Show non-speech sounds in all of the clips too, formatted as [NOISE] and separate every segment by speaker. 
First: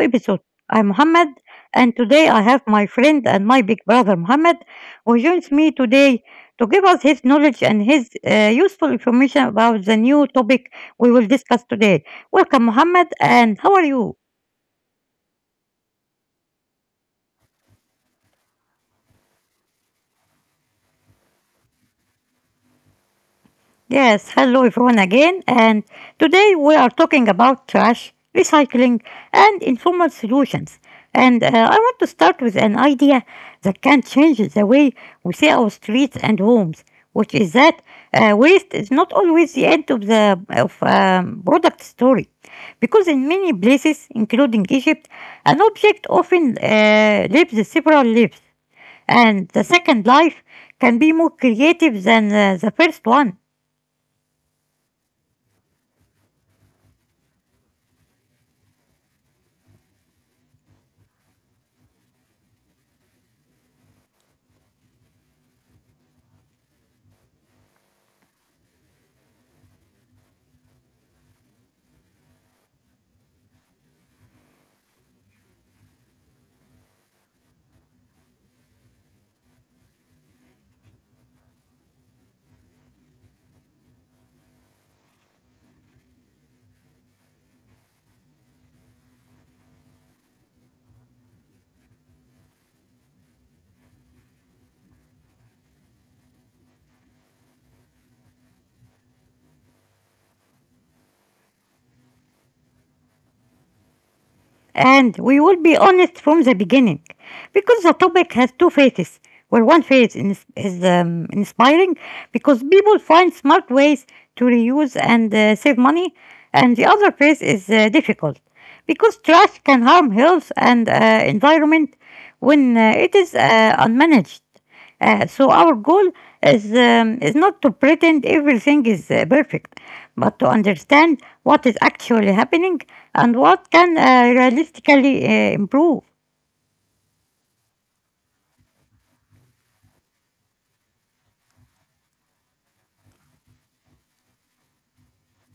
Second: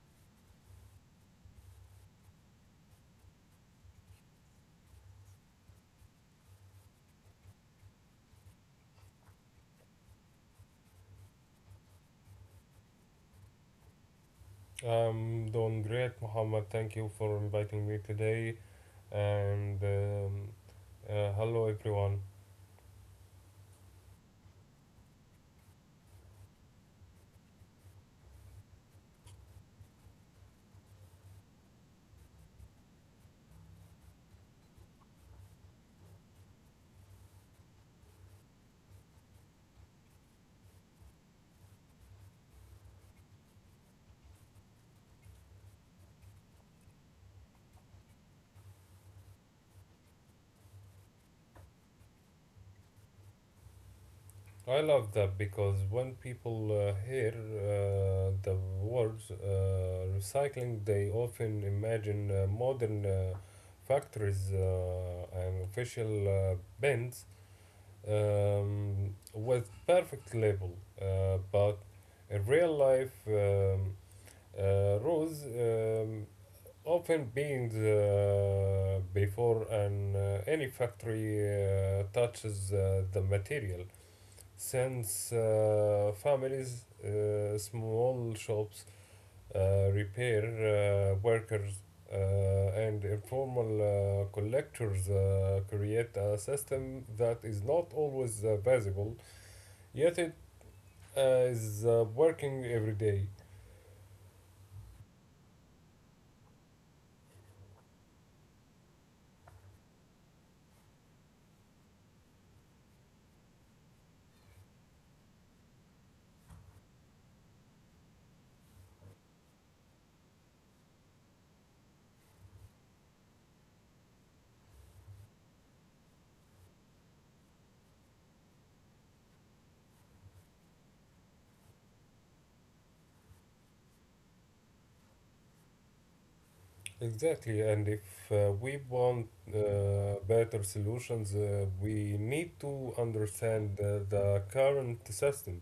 Speaker 1: episode. I'm Mohammed, and today I have my friend and my big brother Mohammed, who joins me today to give us his knowledge and his useful information about the new topic we will discuss today. Welcome, Mohammed, and how are you?
Speaker 2: I'm doing great, Muhammad. Thank you for inviting me today. And Hello, everyone.
Speaker 1: Yes, hello everyone again, and today we are talking about trash, recycling, and informal solutions. And I want to start with an idea that can change the way we see our streets and homes, which is that waste is not always the end of the of product story, because in many places, including Egypt, an object often lives several lives, and the second life can be more creative than the first one.
Speaker 2: I love that because when people hear the words recycling, they often imagine modern factories and official bins with perfect label. But in real life, Rose often being before an any factory touches the material since families, small shops, repair workers, uh, and informal collectors create a system that is not always visible, yet it is working every day.
Speaker 1: And we will be honest from the beginning because the topic has two phases. Where one phase is inspiring because people find smart ways to reuse and save money, and the other phase is difficult because trash can harm health and environment when it is unmanaged. So our goal is not to pretend everything is perfect, but to understand what is actually happening and what can realistically improve.
Speaker 2: Exactly, and if we want better solutions, we need to understand the current system,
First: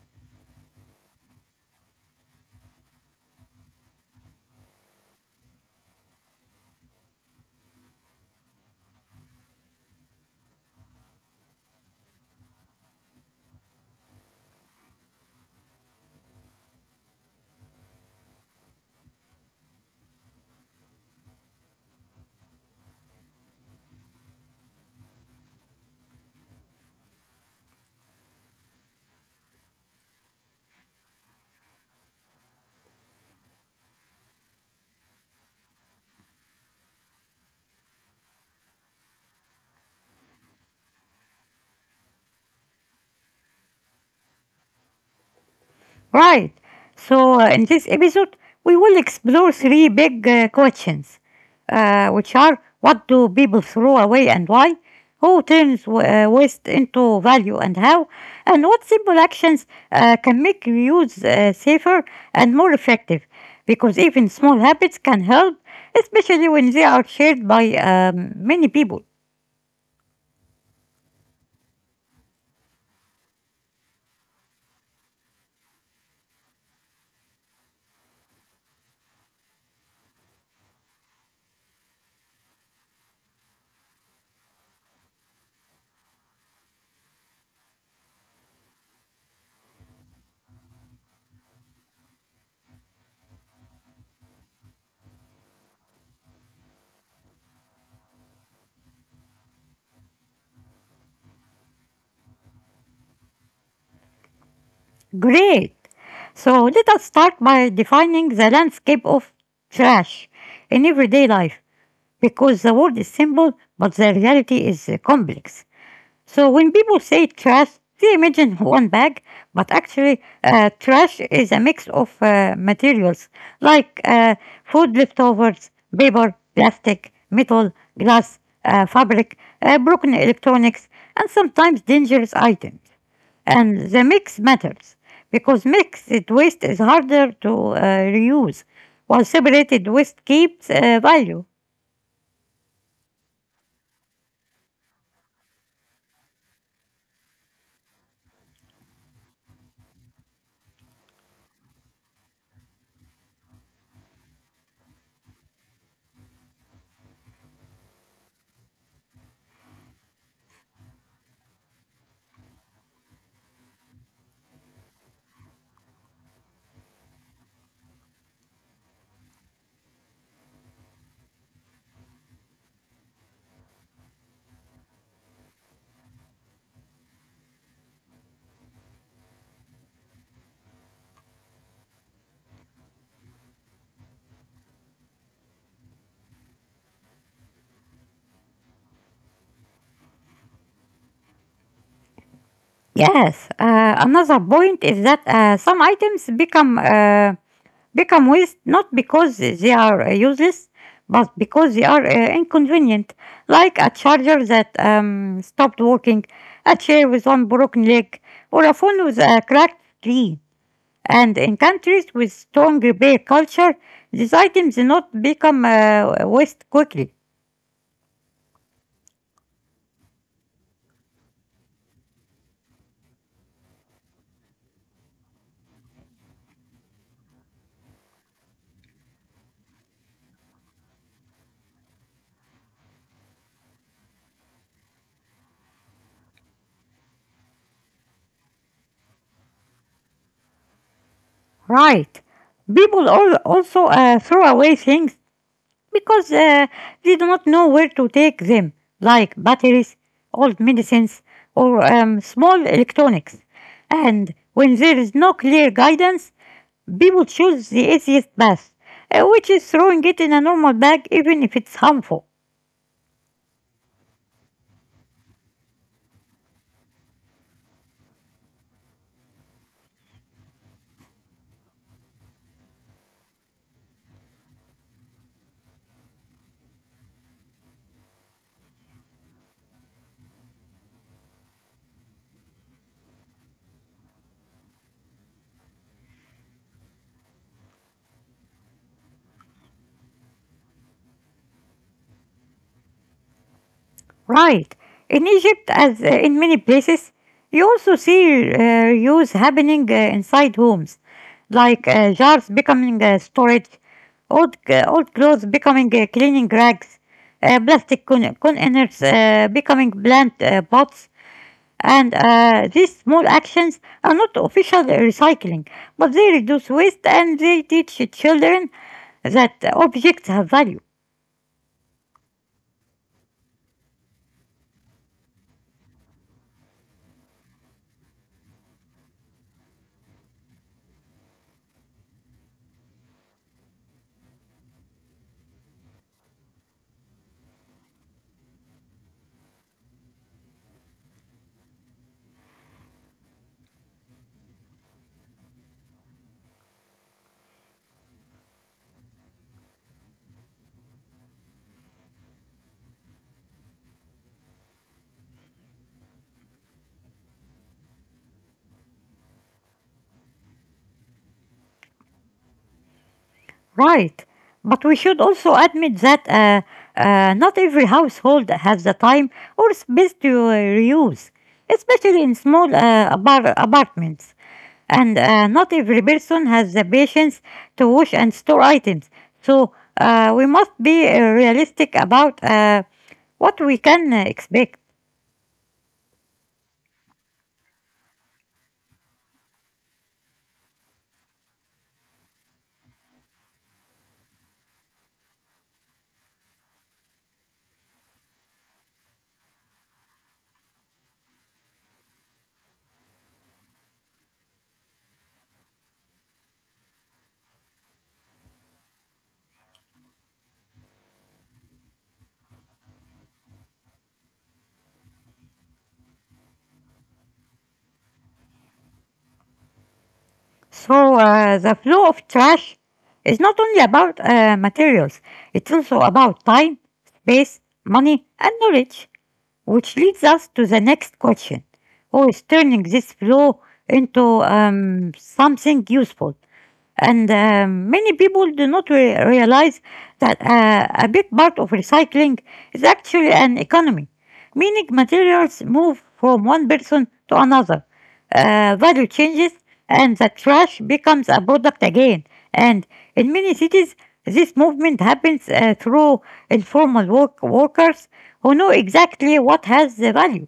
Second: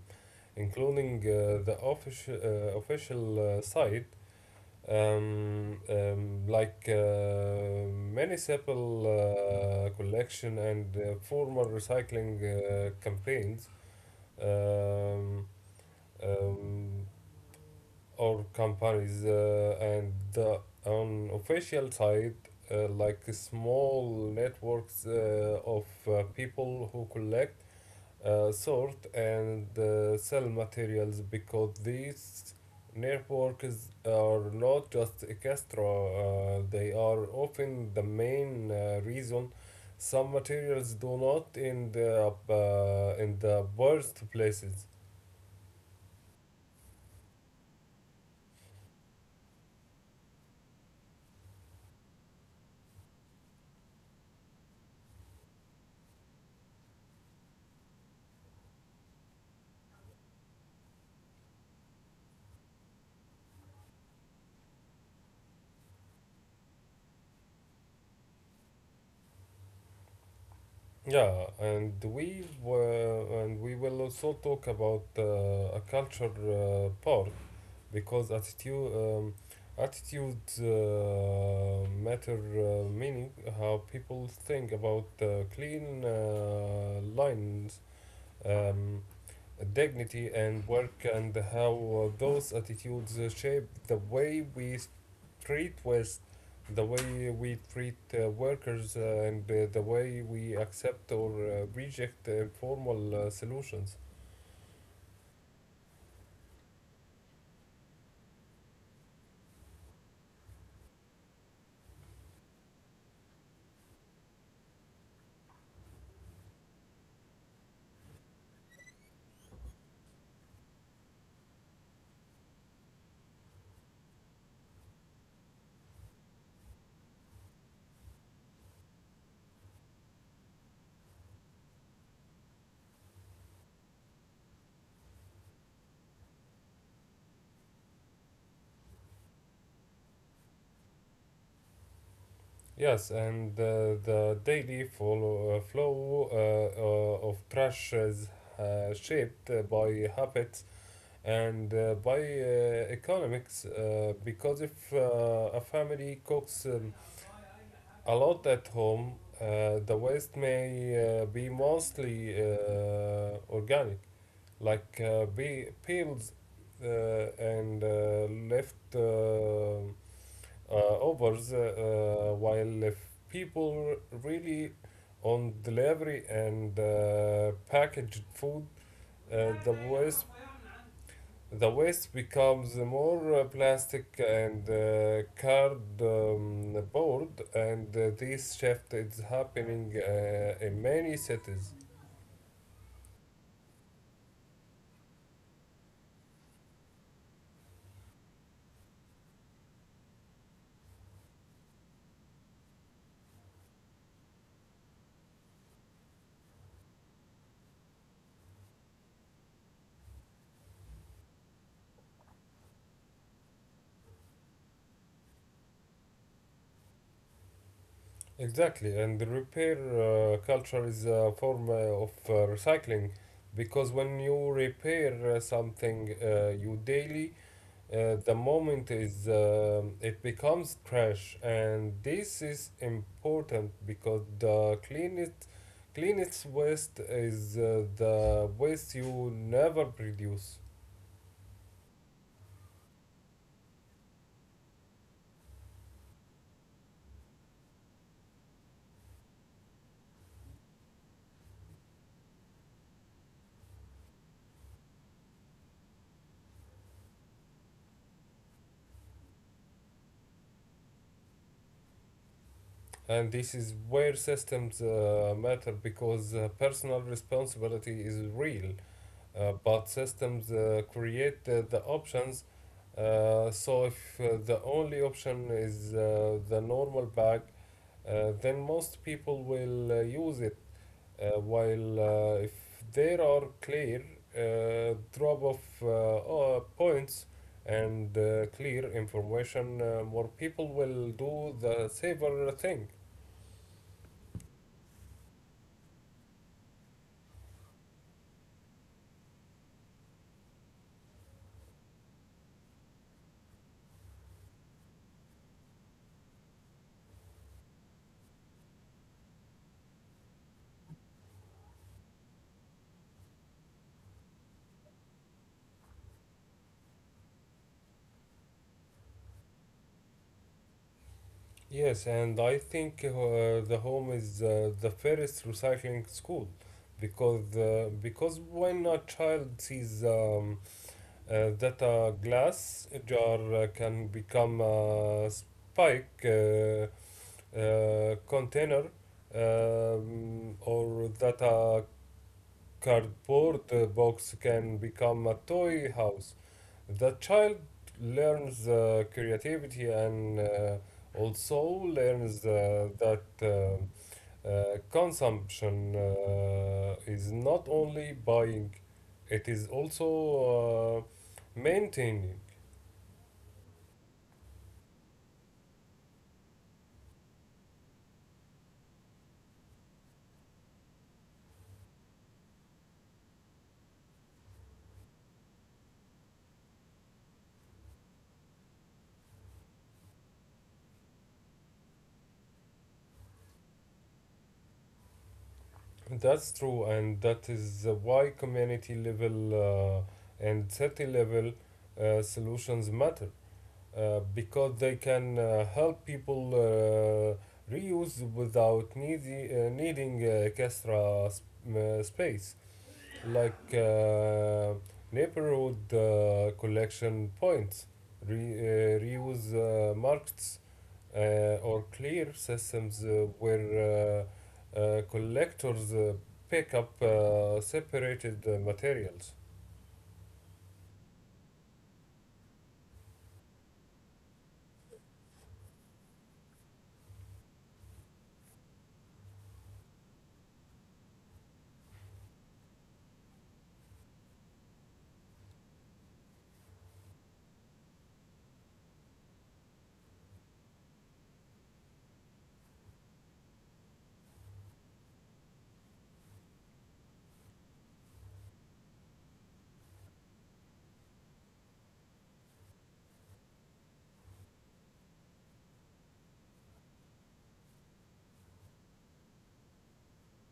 Speaker 2: including the official side, like municipal collection and formal recycling campaigns. Um, um, or companies and on official side, like small networks of people who collect, sort, and sell materials, because these networks are not just extra, they are often the main reason some materials do not end up in the worst places.
Speaker 1: Right. So in this episode, we will explore three big questions, which are what do people throw away and why? Who turns waste into value and how? And what simple actions can make reuse safer and more effective? Because even small habits can help, especially when they are shared by many people.
Speaker 2: And we will also talk about a culture part because attitude matter, meaning how people think about clean lines, Um, dignity, and work, and how those attitudes shape the way we treat West, the way we treat workers, and the way we accept or reject the informal solutions.
Speaker 1: Great. So let us start by defining the landscape of trash in everyday life, because the word is simple, but the reality is complex. So when people say trash, they imagine one bag, but actually, trash is a mix of materials like food leftovers, paper, plastic, metal, glass, fabric, broken electronics, and sometimes dangerous items. And the mix matters because mixed waste is harder to reuse, while separated waste keeps value.
Speaker 2: Yes, and the flow of trash is shaped by habits and by economics, because if a family cooks a lot at home, the waste may be mostly organic, like peels uh, and left overs, while if people really on delivery and packaged food, uh, the waste the waste becomes more plastic and cardboard, and this shift is happening in many cities.
Speaker 1: Yes, another point is that some items become waste not because they are useless, but because they are inconvenient, like a charger that stopped working, a chair with one broken leg, or a phone with a cracked screen. And in countries with strong repair culture, these items do not become waste quickly.
Speaker 2: Exactly, and the repair culture is a form of recycling, because when you repair something you daily, the moment is it becomes trash, and this is important because the cleanest waste is the waste you never produce.
Speaker 1: Right. People all also throw away things because they do not know where to take them, like batteries, old medicines, or small electronics. And when there is no clear guidance, people choose the easiest path, which is throwing it in a normal bag even if it's harmful.
Speaker 2: And this is where systems matter, because personal responsibility is real, but systems create the options. So if the only option is the normal bag, then most people will use it. While if there are clear drop of points and clear information, more people will do the safer thing.
Speaker 1: Right. In Egypt, as in many places, you also see reuse happening inside homes, like jars becoming storage, old clothes becoming cleaning rags, containers becoming plant pots, and these small actions are not official recycling, but they reduce waste and they teach children that objects have value.
Speaker 2: Yes, and I think the home is the fairest recycling school, because when a child sees that a glass jar can become a spike container, or that a cardboard box can become a toy house, the child learns creativity and also learns that consumption is not only buying, it is also maintaining.
Speaker 1: Right. But we should also admit that not every household has the time or space to reuse, especially in small apartments. And not every person has the patience to wash and store items. So we must be realistic about what we can expect.
Speaker 2: That's true, and that is why community level and city level solutions matter, because they can help people reuse without needing extra space, like neighborhood collection points, reuse markets, or clear systems where collectors pick up separated materials.
Speaker 1: So the flow of trash is not only about materials, it's also about time, space, money, and knowledge. Which leads us to the next question. Who is turning this flow into something useful? And many people do not realize that a big part of recycling is actually an economy, meaning materials move from one person to another, value changes, and the trash becomes a product again. And in many cities, this movement happens through informal workers who know exactly what has the value.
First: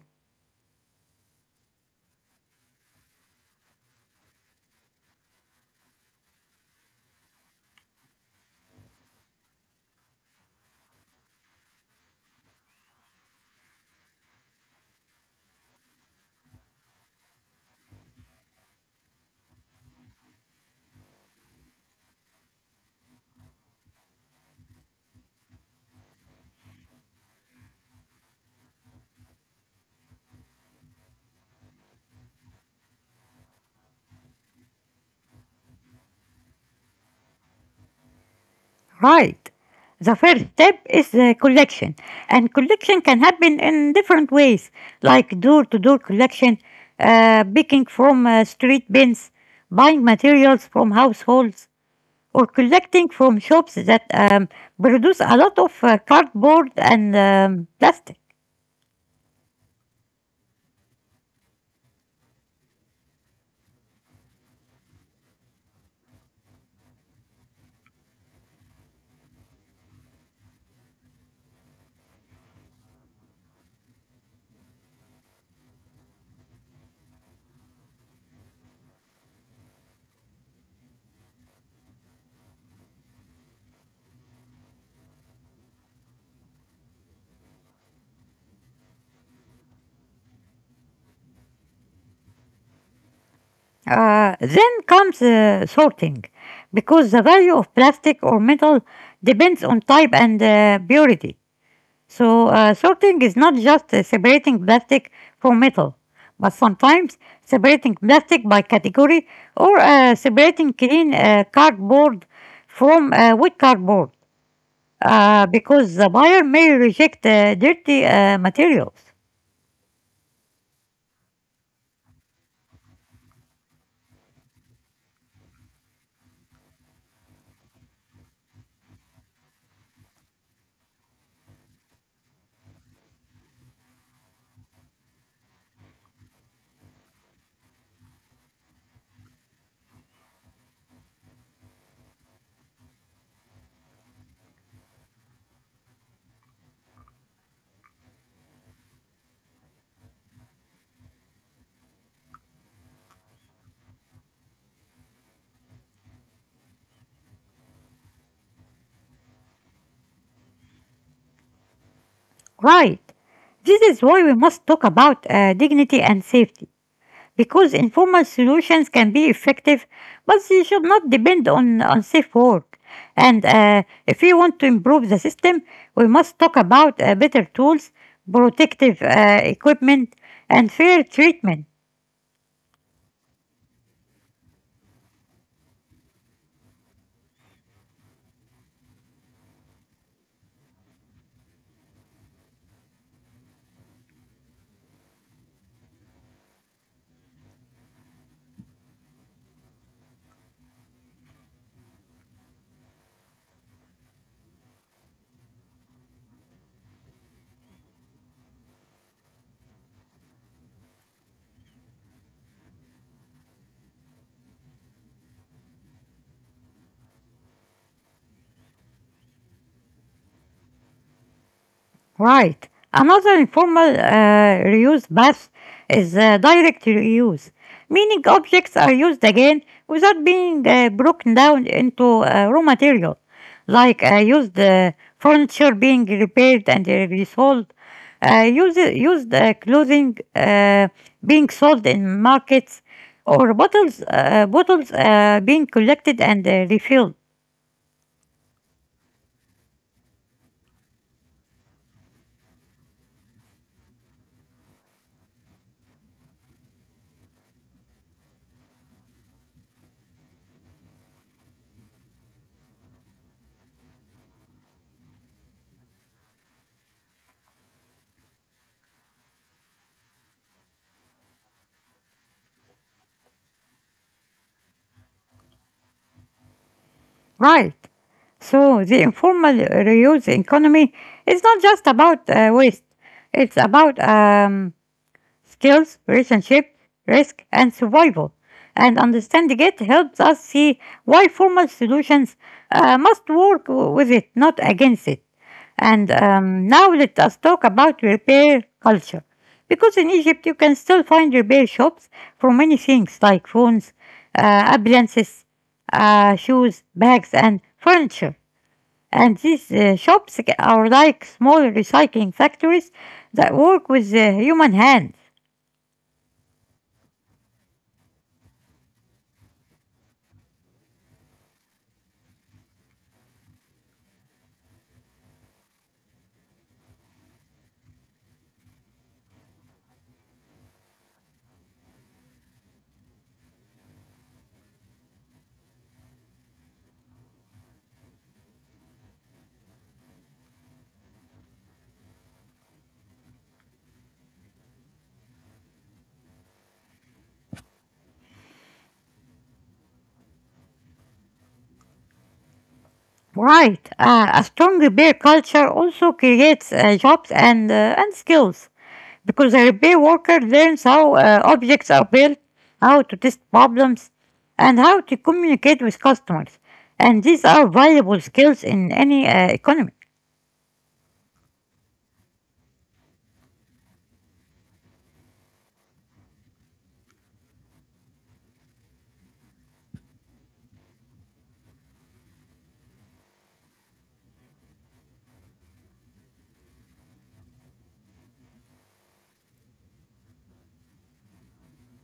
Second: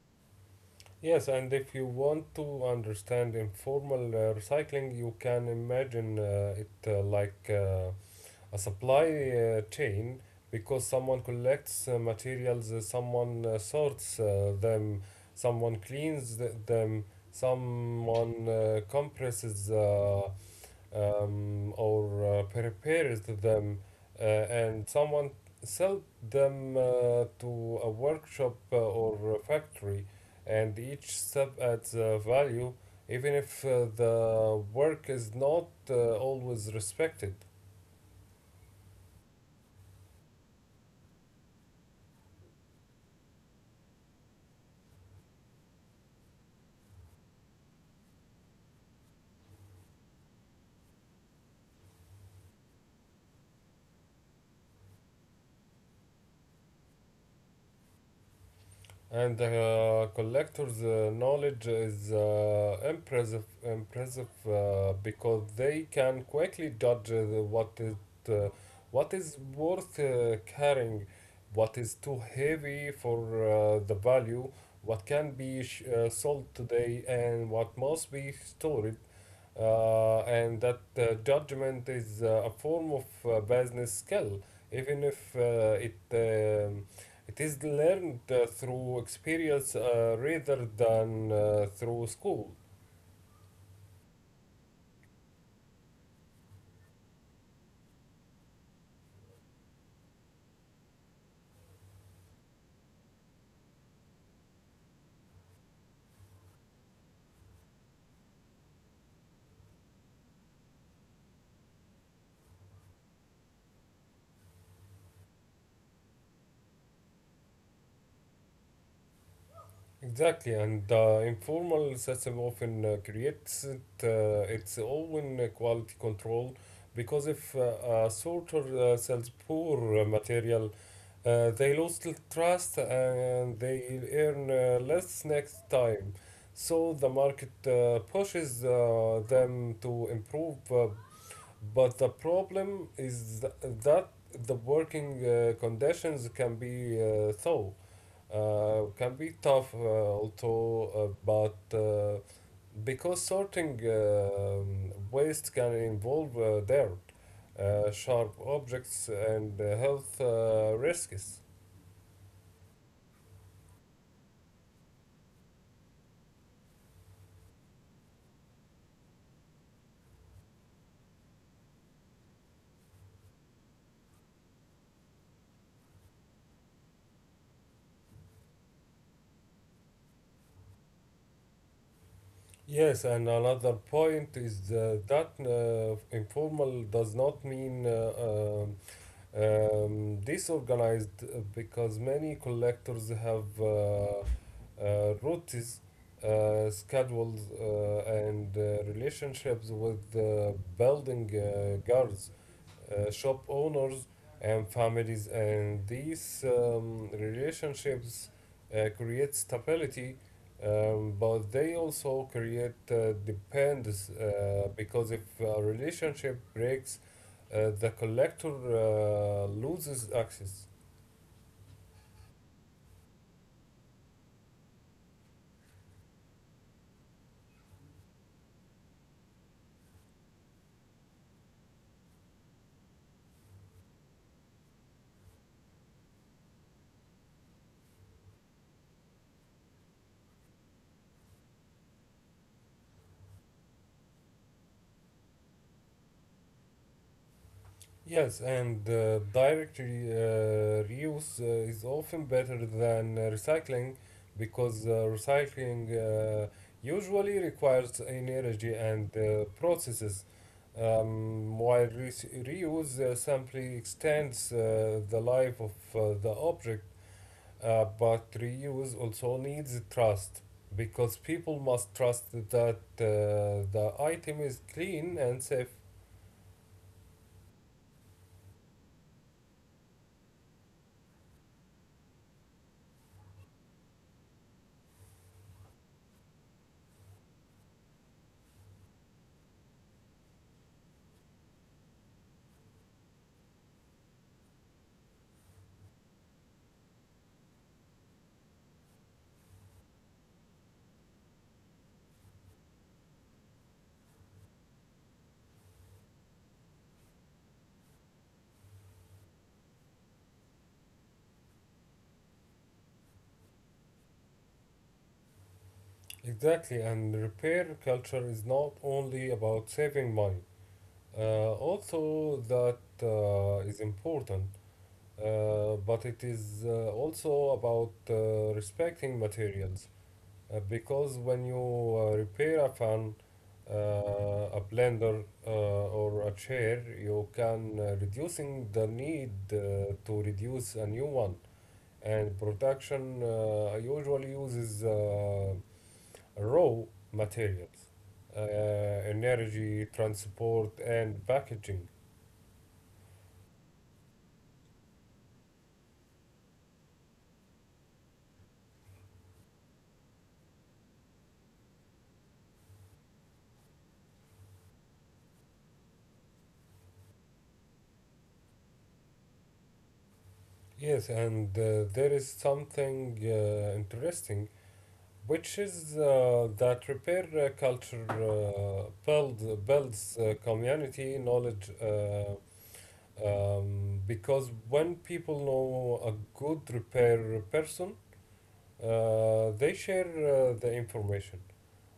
Speaker 2: Yes, and if you want to understand informal recycling, you can imagine it like a supply chain, because someone collects materials, someone sorts them, someone cleans them, someone compresses, or prepares them, and someone sell them to a workshop or a factory, and each step adds value, even if the work is not always respected.
Speaker 1: Right. The first step is the collection, and collection can happen in different ways, like door to door collection, picking from street bins, buying materials from households, or collecting from shops that produce a lot of cardboard and plastic.
Speaker 2: And the collector's knowledge is impressive, because they can quickly judge uh, what is worth carrying, what is too heavy for the value, what can be sold today, and what must be stored, and that judgment is a form of business skill, even if it is learned through experience rather than through school.
Speaker 1: Then comes sorting, because the value of plastic or metal depends on type and purity. So, sorting is not just separating plastic from metal, but sometimes separating plastic by category or separating clean cardboard from wet cardboard because the buyer may reject dirty materials.
Speaker 2: Exactly, and the informal system often creates its own quality control, because if a sorter sells poor material, they lost trust and they earn less next time. So the market pushes them to improve. But the problem is that the working conditions can be can be tough, also, but because sorting waste can involve dirt, sharp objects, and health risks.
Speaker 1: Right. This is why we must talk about dignity and safety, because informal solutions can be effective, but they should not depend on unsafe work. And if we want to improve the system, we must talk about better tools, protective equipment, and fair treatment.
Speaker 2: Yes, and another point is that informal does not mean disorganized, because many collectors have routes, schedules, and relationships with building guards, shop owners, and families, and these relationships create stability, but they also create dependence, because if a relationship breaks, the collector loses access.
Speaker 1: Right. Another informal reuse bath is direct reuse, meaning objects are used again without being broken down into raw material, like used furniture being repaired and resold, used clothing being sold in markets, or bottles being collected and refilled.
Speaker 2: Yes, and direct reuse is often better than recycling, because recycling uh, usually requires energy and processes, while reuse simply extends the life of the object. But reuse also needs trust, because people must trust that the item is clean and safe.
Speaker 1: Right. So the informal reuse economy is not just about waste. It's about skills, relationship, risk, and survival. And understanding it helps us see why formal solutions must work with it, not against it. And now let us talk about repair culture. Because in Egypt, you can still find repair shops for many things like phones, appliances, shoes, bags, and furniture. And these shops are like small recycling factories that work with the human hand.
Speaker 2: Exactly, and repair culture is not only about saving money. Uh, that is important, but it is also about respecting materials, because when you repair a fan, a blender, or a chair, you can reducing the need to reduce a new one. And production usually uses raw materials, energy, transport, and packaging.
Speaker 1: Right. A strong repair culture also creates jobs and skills because a repair worker learns how objects are built, how to test problems, and how to communicate with customers. And these are valuable skills in any economy.
Speaker 2: Yes, and there is something interesting, which is that repair culture builds community knowledge. Because when people know a good repair person, they share the information,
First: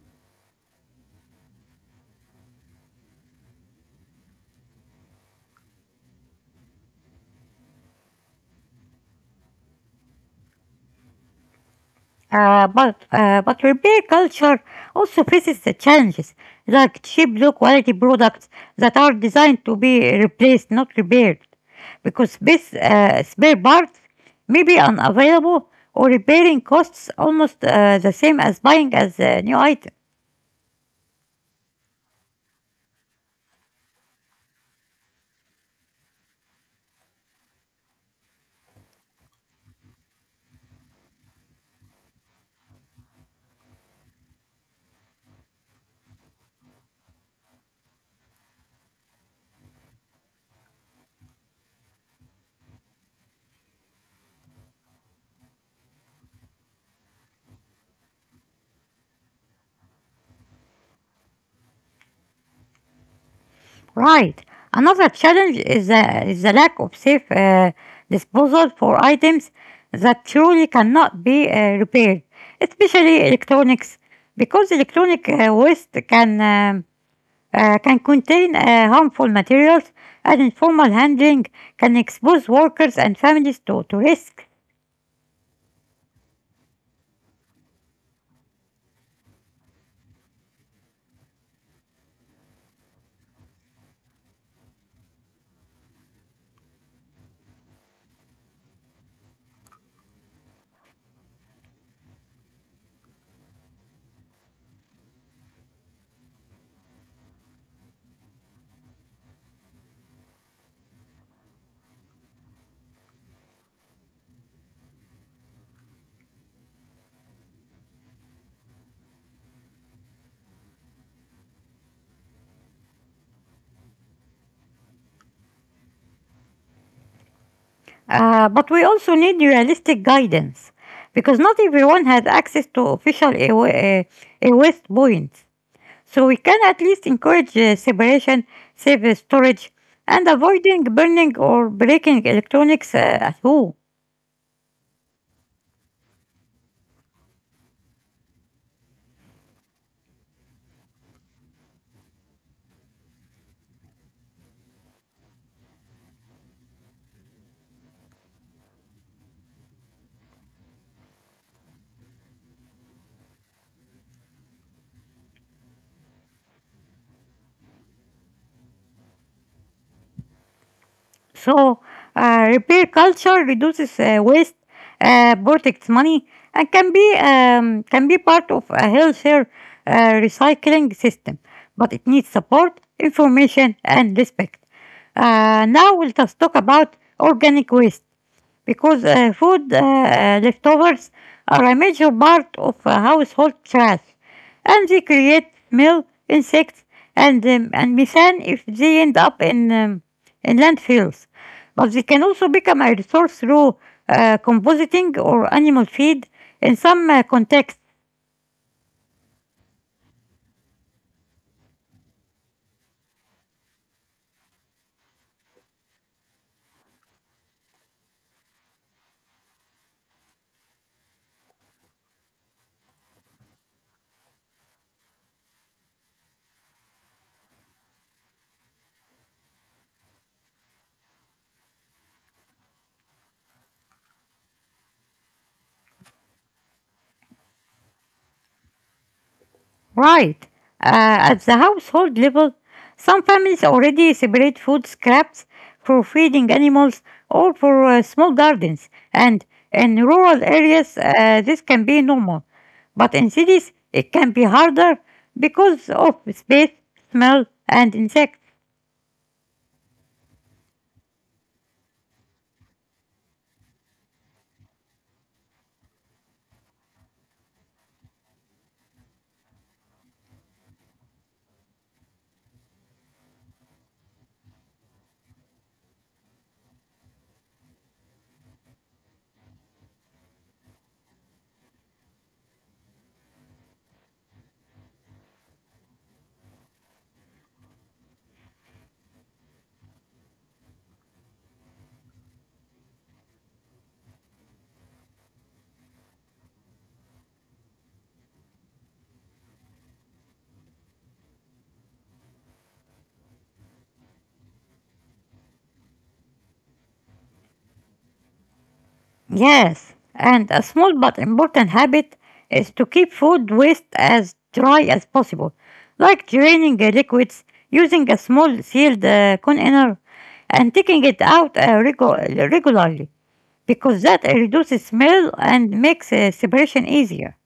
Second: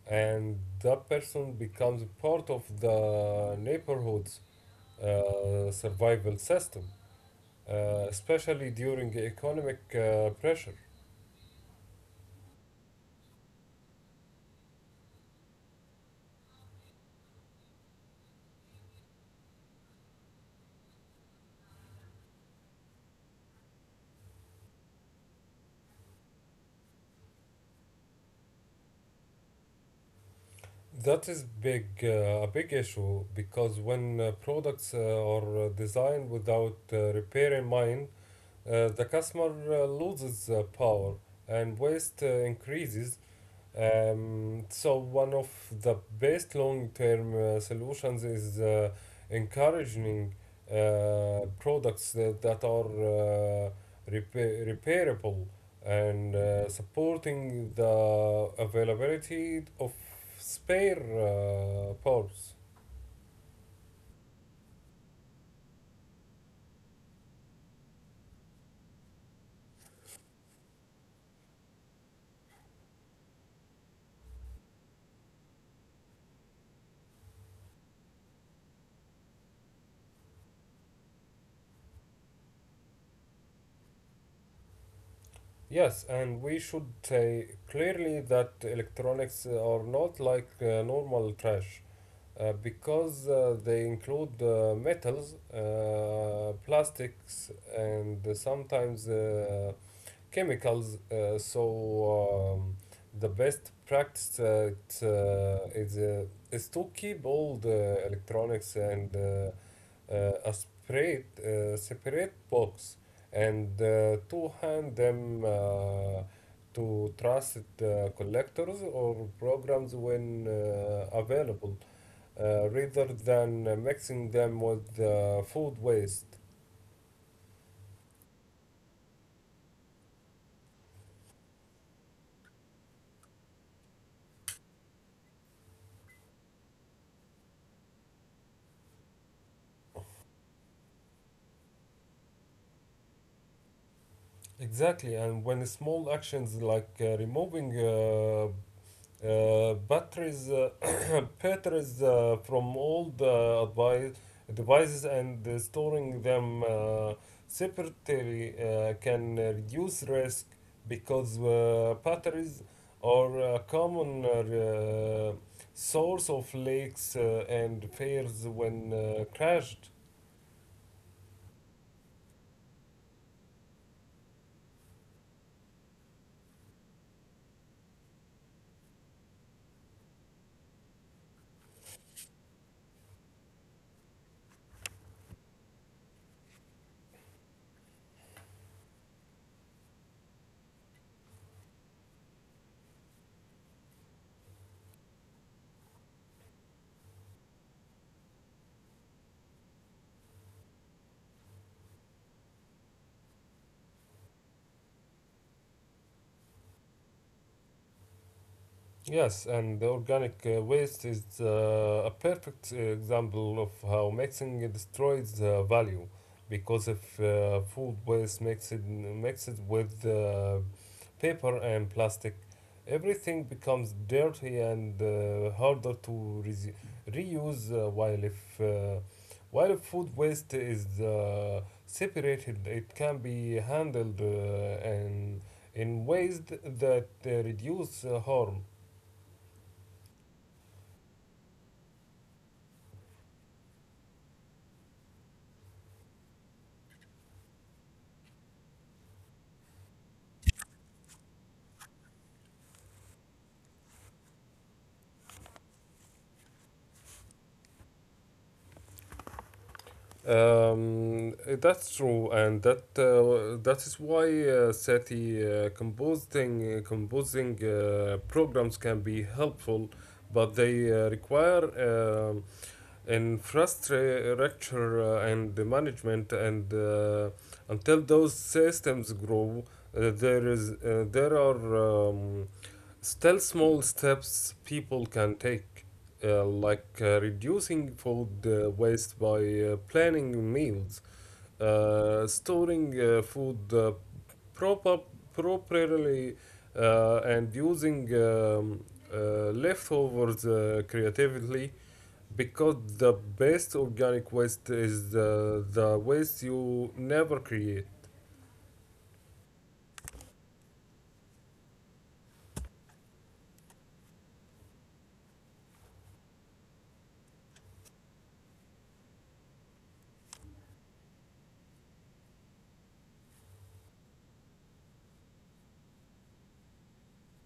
Speaker 2: and that person becomes part of the neighborhoods survival system, especially during economic pressure.
Speaker 1: But repair culture also faces the challenges like cheap, low quality products that are designed to be replaced, not repaired, because spare parts may be unavailable or repairing costs almost the same as buying as a new item.
Speaker 2: That is a big issue, because when products are designed without repair in mind, the customer loses power, and waste increases. So one of the best long-term solutions is encouraging products that are repairable and supporting the availability of spare parts.
Speaker 1: Right. Another challenge is is the lack of safe disposal for items that truly cannot be repaired, especially electronics, because electronic waste can contain harmful materials, and informal handling can expose workers and families to risk.
Speaker 2: Yes, and we should say clearly that electronics are not like normal trash, because they include metals, plastics, and sometimes chemicals. So The best practice is to keep all the electronics and a separate separate box and to hand them, to trusted collectors or programs when available, rather than mixing them with food waste.
Speaker 1: But we also need realistic guidance, because not everyone has access to official waste points. So we can at least encourage separation, safe storage, and avoiding burning or breaking electronics at home.
Speaker 2: Exactly, and when small actions like removing batteries, [COUGHS] [CLEARS THROAT] batteries from old devices and storing them separately can reduce risk, because batteries are a common source of leaks and failures when crashed.
Speaker 1: So repair culture reduces waste, protects money, and can be part of a healthier recycling system. But it needs support, information, and respect. Now we'll just talk about organic waste because food leftovers are a major part of household trash, and they create smell, insects, and methane if they end up in landfills. But they can also become a resource through compositing or animal feed in some contexts.
Speaker 2: Yes, and the organic waste is a perfect example of how mixing destroys value, because if food waste mixed with paper and plastic, everything becomes dirty and harder to reuse. While if food waste is separated, it can be handled and in ways that reduce harm.
Speaker 1: Right. At the household level, some families already separate food scraps for feeding animals or for small gardens, and in rural areas, this can be normal. But in cities, it can be harder because of space, smell, and insects.
Speaker 2: Um, that's true, and that is why SETI composing programs can be helpful, but they require infrastructure and the management. And until those systems grow, there are still small steps people can take, like reducing food waste by planning meals, storing food proper, properly, and using leftovers creatively, because the best organic waste is the waste you never create.
Speaker 1: Yes, and a small but important habit is to keep food waste as dry as possible, like draining the liquids, using a small sealed container, and taking it out regularly, because that reduces smell and makes separation easier.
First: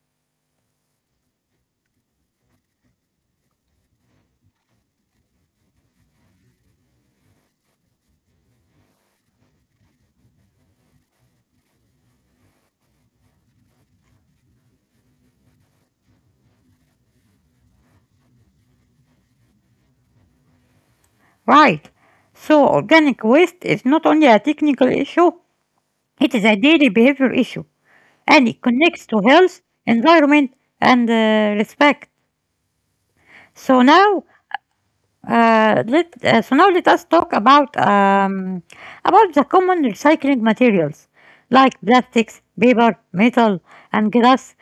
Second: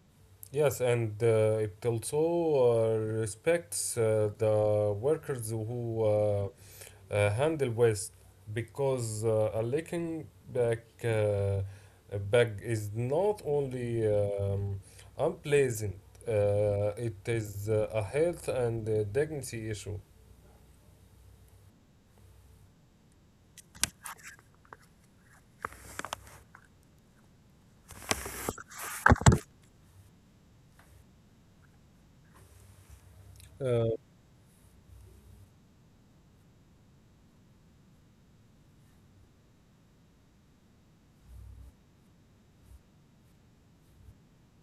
Speaker 2: Yes, and it also respects the workers who handle waste, because a leaking back bag is not only unpleasant, it is a health and dignity issue.
Speaker 1: Right, so organic waste is not only a technical issue, it is a daily behavior issue and it connects to health, environment, and respect.
Speaker 2: Uh,
Speaker 1: So now so now let us talk about the common recycling materials like plastics, paper, metal, and glass.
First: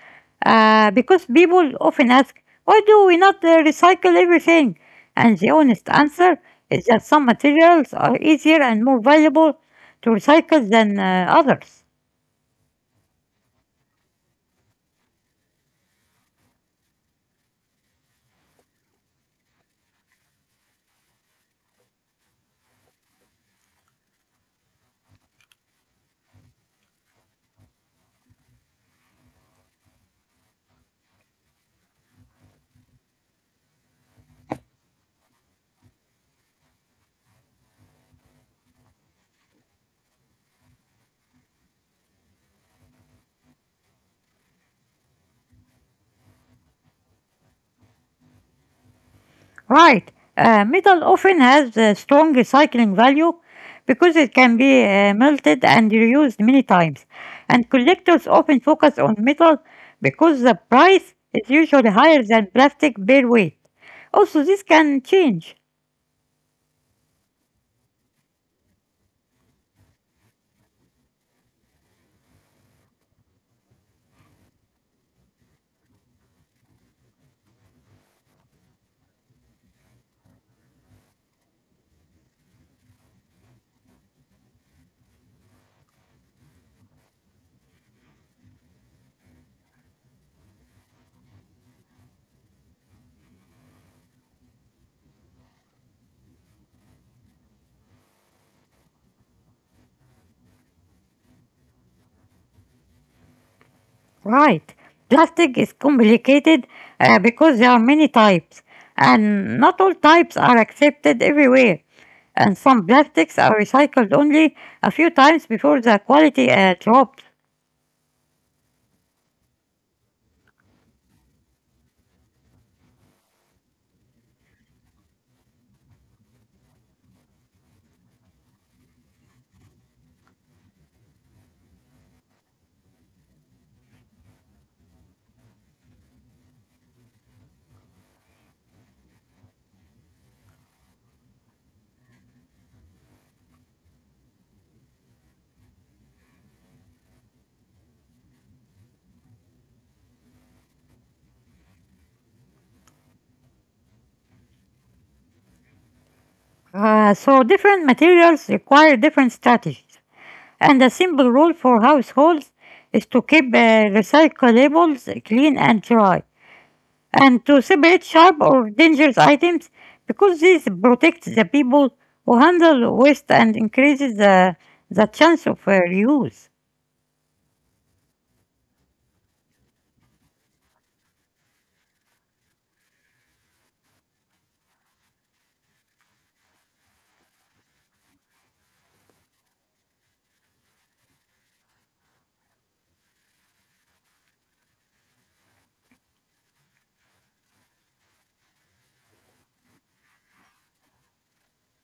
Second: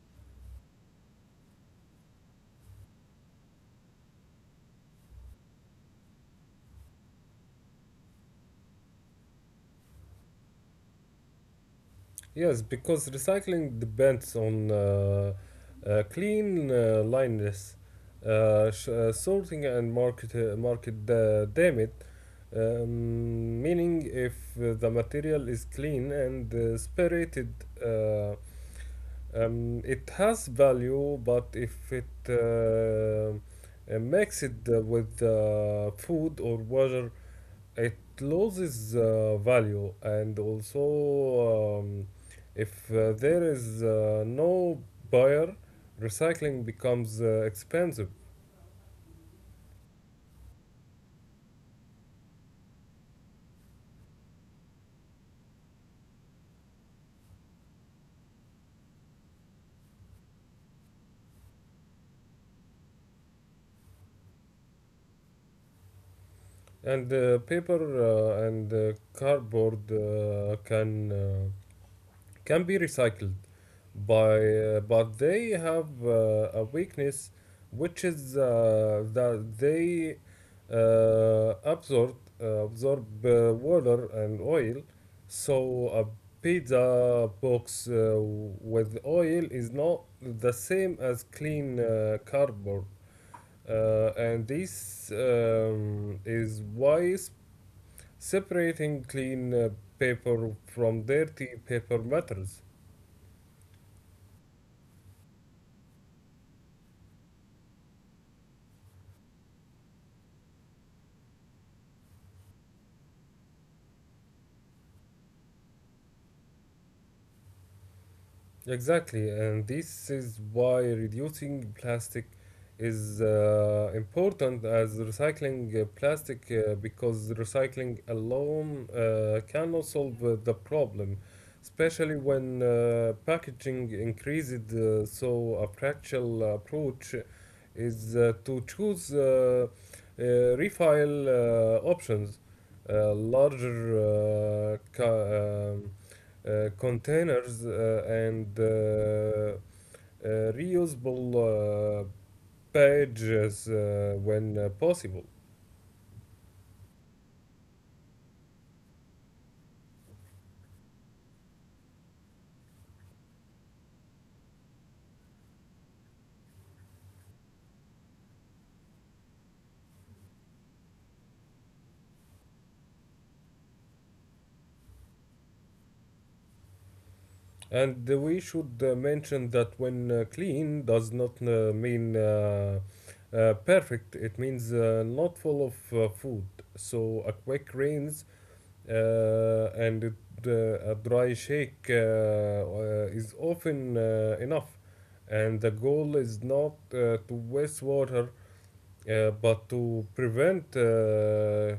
Speaker 1: Because people often ask, why do we not recycle everything? And the honest answer is that some materials are easier and more valuable to recycle than others.
Speaker 2: Yes, because recycling depends on clean lineness, sorting, and market damn. Meaning, if the material is clean and spirited, uh, it has value. But if it mixed with food or water, it loses value, and also if there is no buyer, recycling becomes expensive.
Speaker 1: Right. Metal often has a strong recycling value because it can be melted and reused many times. And collectors often focus on metal because the price is usually higher than plastic per weight. Also, this can change.
Speaker 2: And paper and cardboard can, can be recycled by but they have a weakness, which is that they uh, absorb absorb water and oil. So a pizza box with oil is not the same as clean cardboard, and this is why separating clean paper from dirty paper matters.
Speaker 1: Right. Plastic is complicated because there are many types, and not all types are accepted everywhere. And some plastics are recycled only a few times before the quality drops.
Speaker 2: Exactly, and this is why reducing plastic is important as recycling plastic, because recycling alone cannot solve the problem, especially when packaging increased. So, a practical approach is to choose uh, refile options, larger containers, and reusable pages when possible.
Speaker 1: So different materials require different strategies, and a simple rule for households is to keep recyclables clean and dry, and to separate sharp or dangerous items because this protects the people who handle waste and increases the chance of reuse.
Speaker 2: And we should mention that when clean does not mean perfect. It means not full of food. So a quick rinse, uh, and it, a dry shake is often enough. And the goal is not to waste water, but to prevent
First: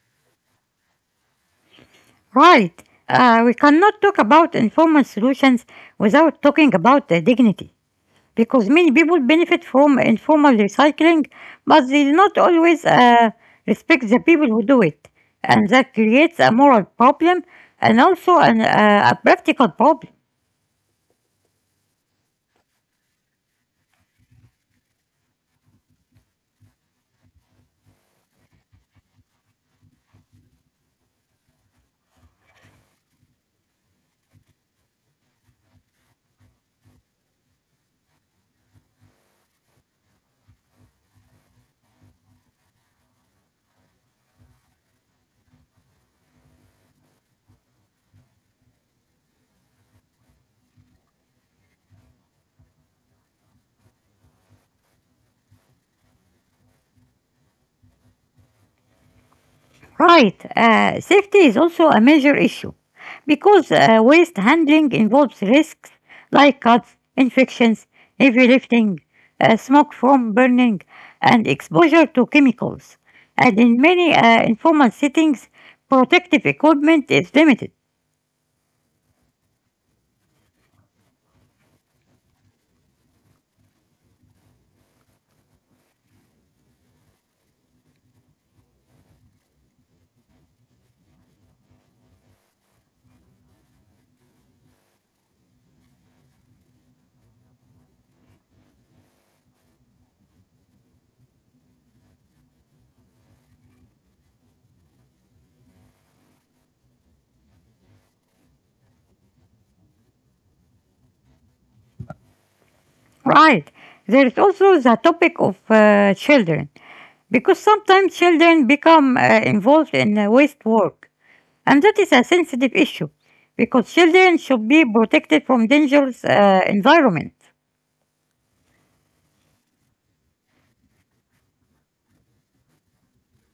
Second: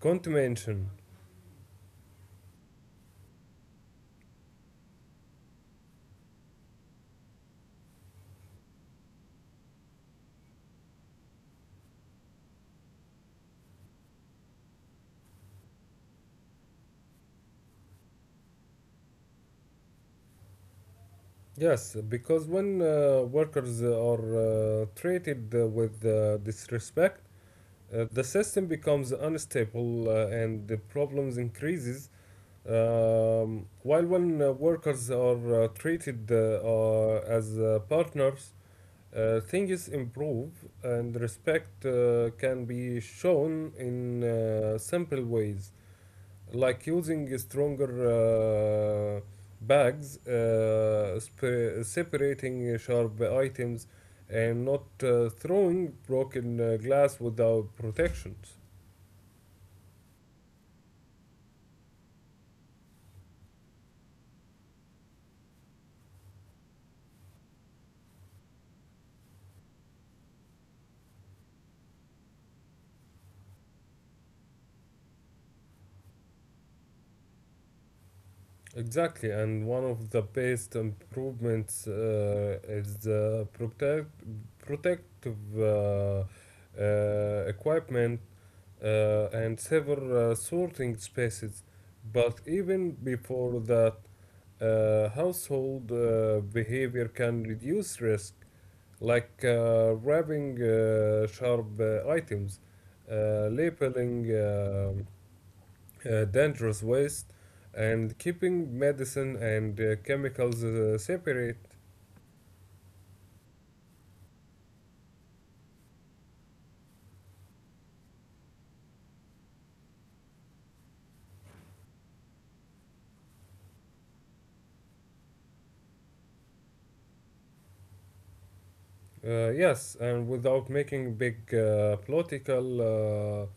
Speaker 2: contamination.
Speaker 1: Right, we cannot talk about informal solutions without talking about dignity. Because many people benefit from informal recycling, but they do not always respect the people who do it. And that creates a moral problem and also a practical problem.
Speaker 2: Yes, because when workers are treated with disrespect, the system becomes unstable and the problems increases. While when workers are treated as partners, things improve, and respect can be shown in simple ways, like using stronger uh, bags, separating sharp items, and not throwing broken glass without protections.
Speaker 1: Right, safety is also a major issue because waste handling involves risks like cuts, infections, heavy lifting, smoke from burning, and exposure to chemicals. And in many informal settings, protective equipment is limited.
Speaker 2: Exactly, and one of the best improvements is the protective equipment and several sorting spaces. But even before that, household behavior can reduce risk, like wrapping sharp items, labeling dangerous waste, and keeping medicine and chemicals separate.
Speaker 1: Right. There is also the topic of children, because sometimes children become involved in waste work, and that is a sensitive issue, because children should be protected from dangerous environment.
Speaker 2: Yes, and without making big political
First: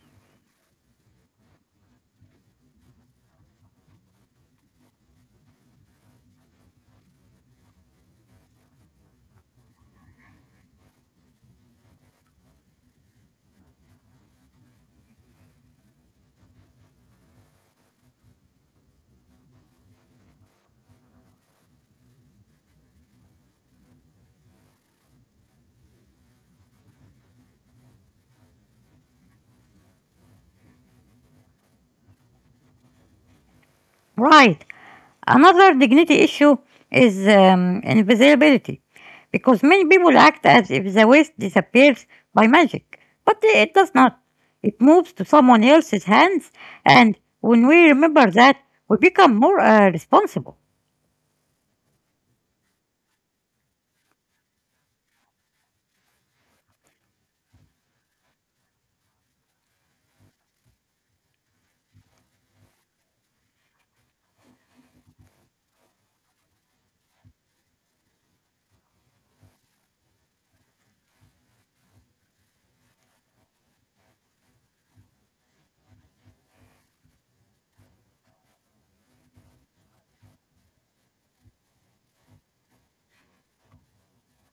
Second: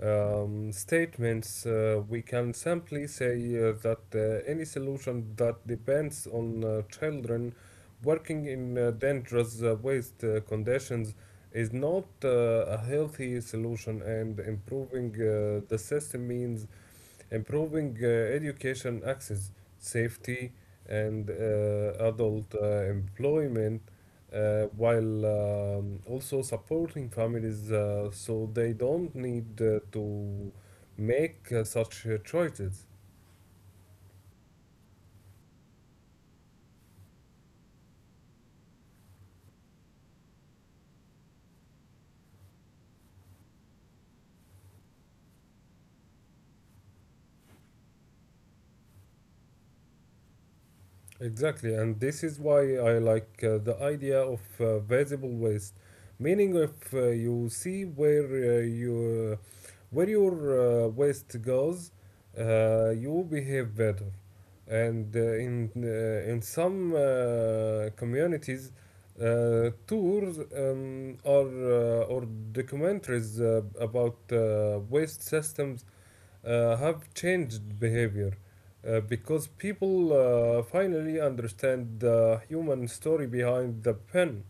Speaker 2: statements, we can simply say that any solution that depends on children working in dangerous waste conditions is not a healthy solution, and improving the system means improving education access, safety, and adult employment, while also supporting families so they don't need to make such choices.
Speaker 1: Right. Another dignity issue is invisibility, because many people act as if the waste disappears by magic, but it does not. It moves to someone else's hands, and when we remember that, we become more responsible.
Speaker 2: Exactly, and this is why I like the idea of visible waste, meaning if you see where your waste goes, you behave better. And in some communities, tours or documentaries about waste systems have changed behavior because people finally understand the human story behind the pen.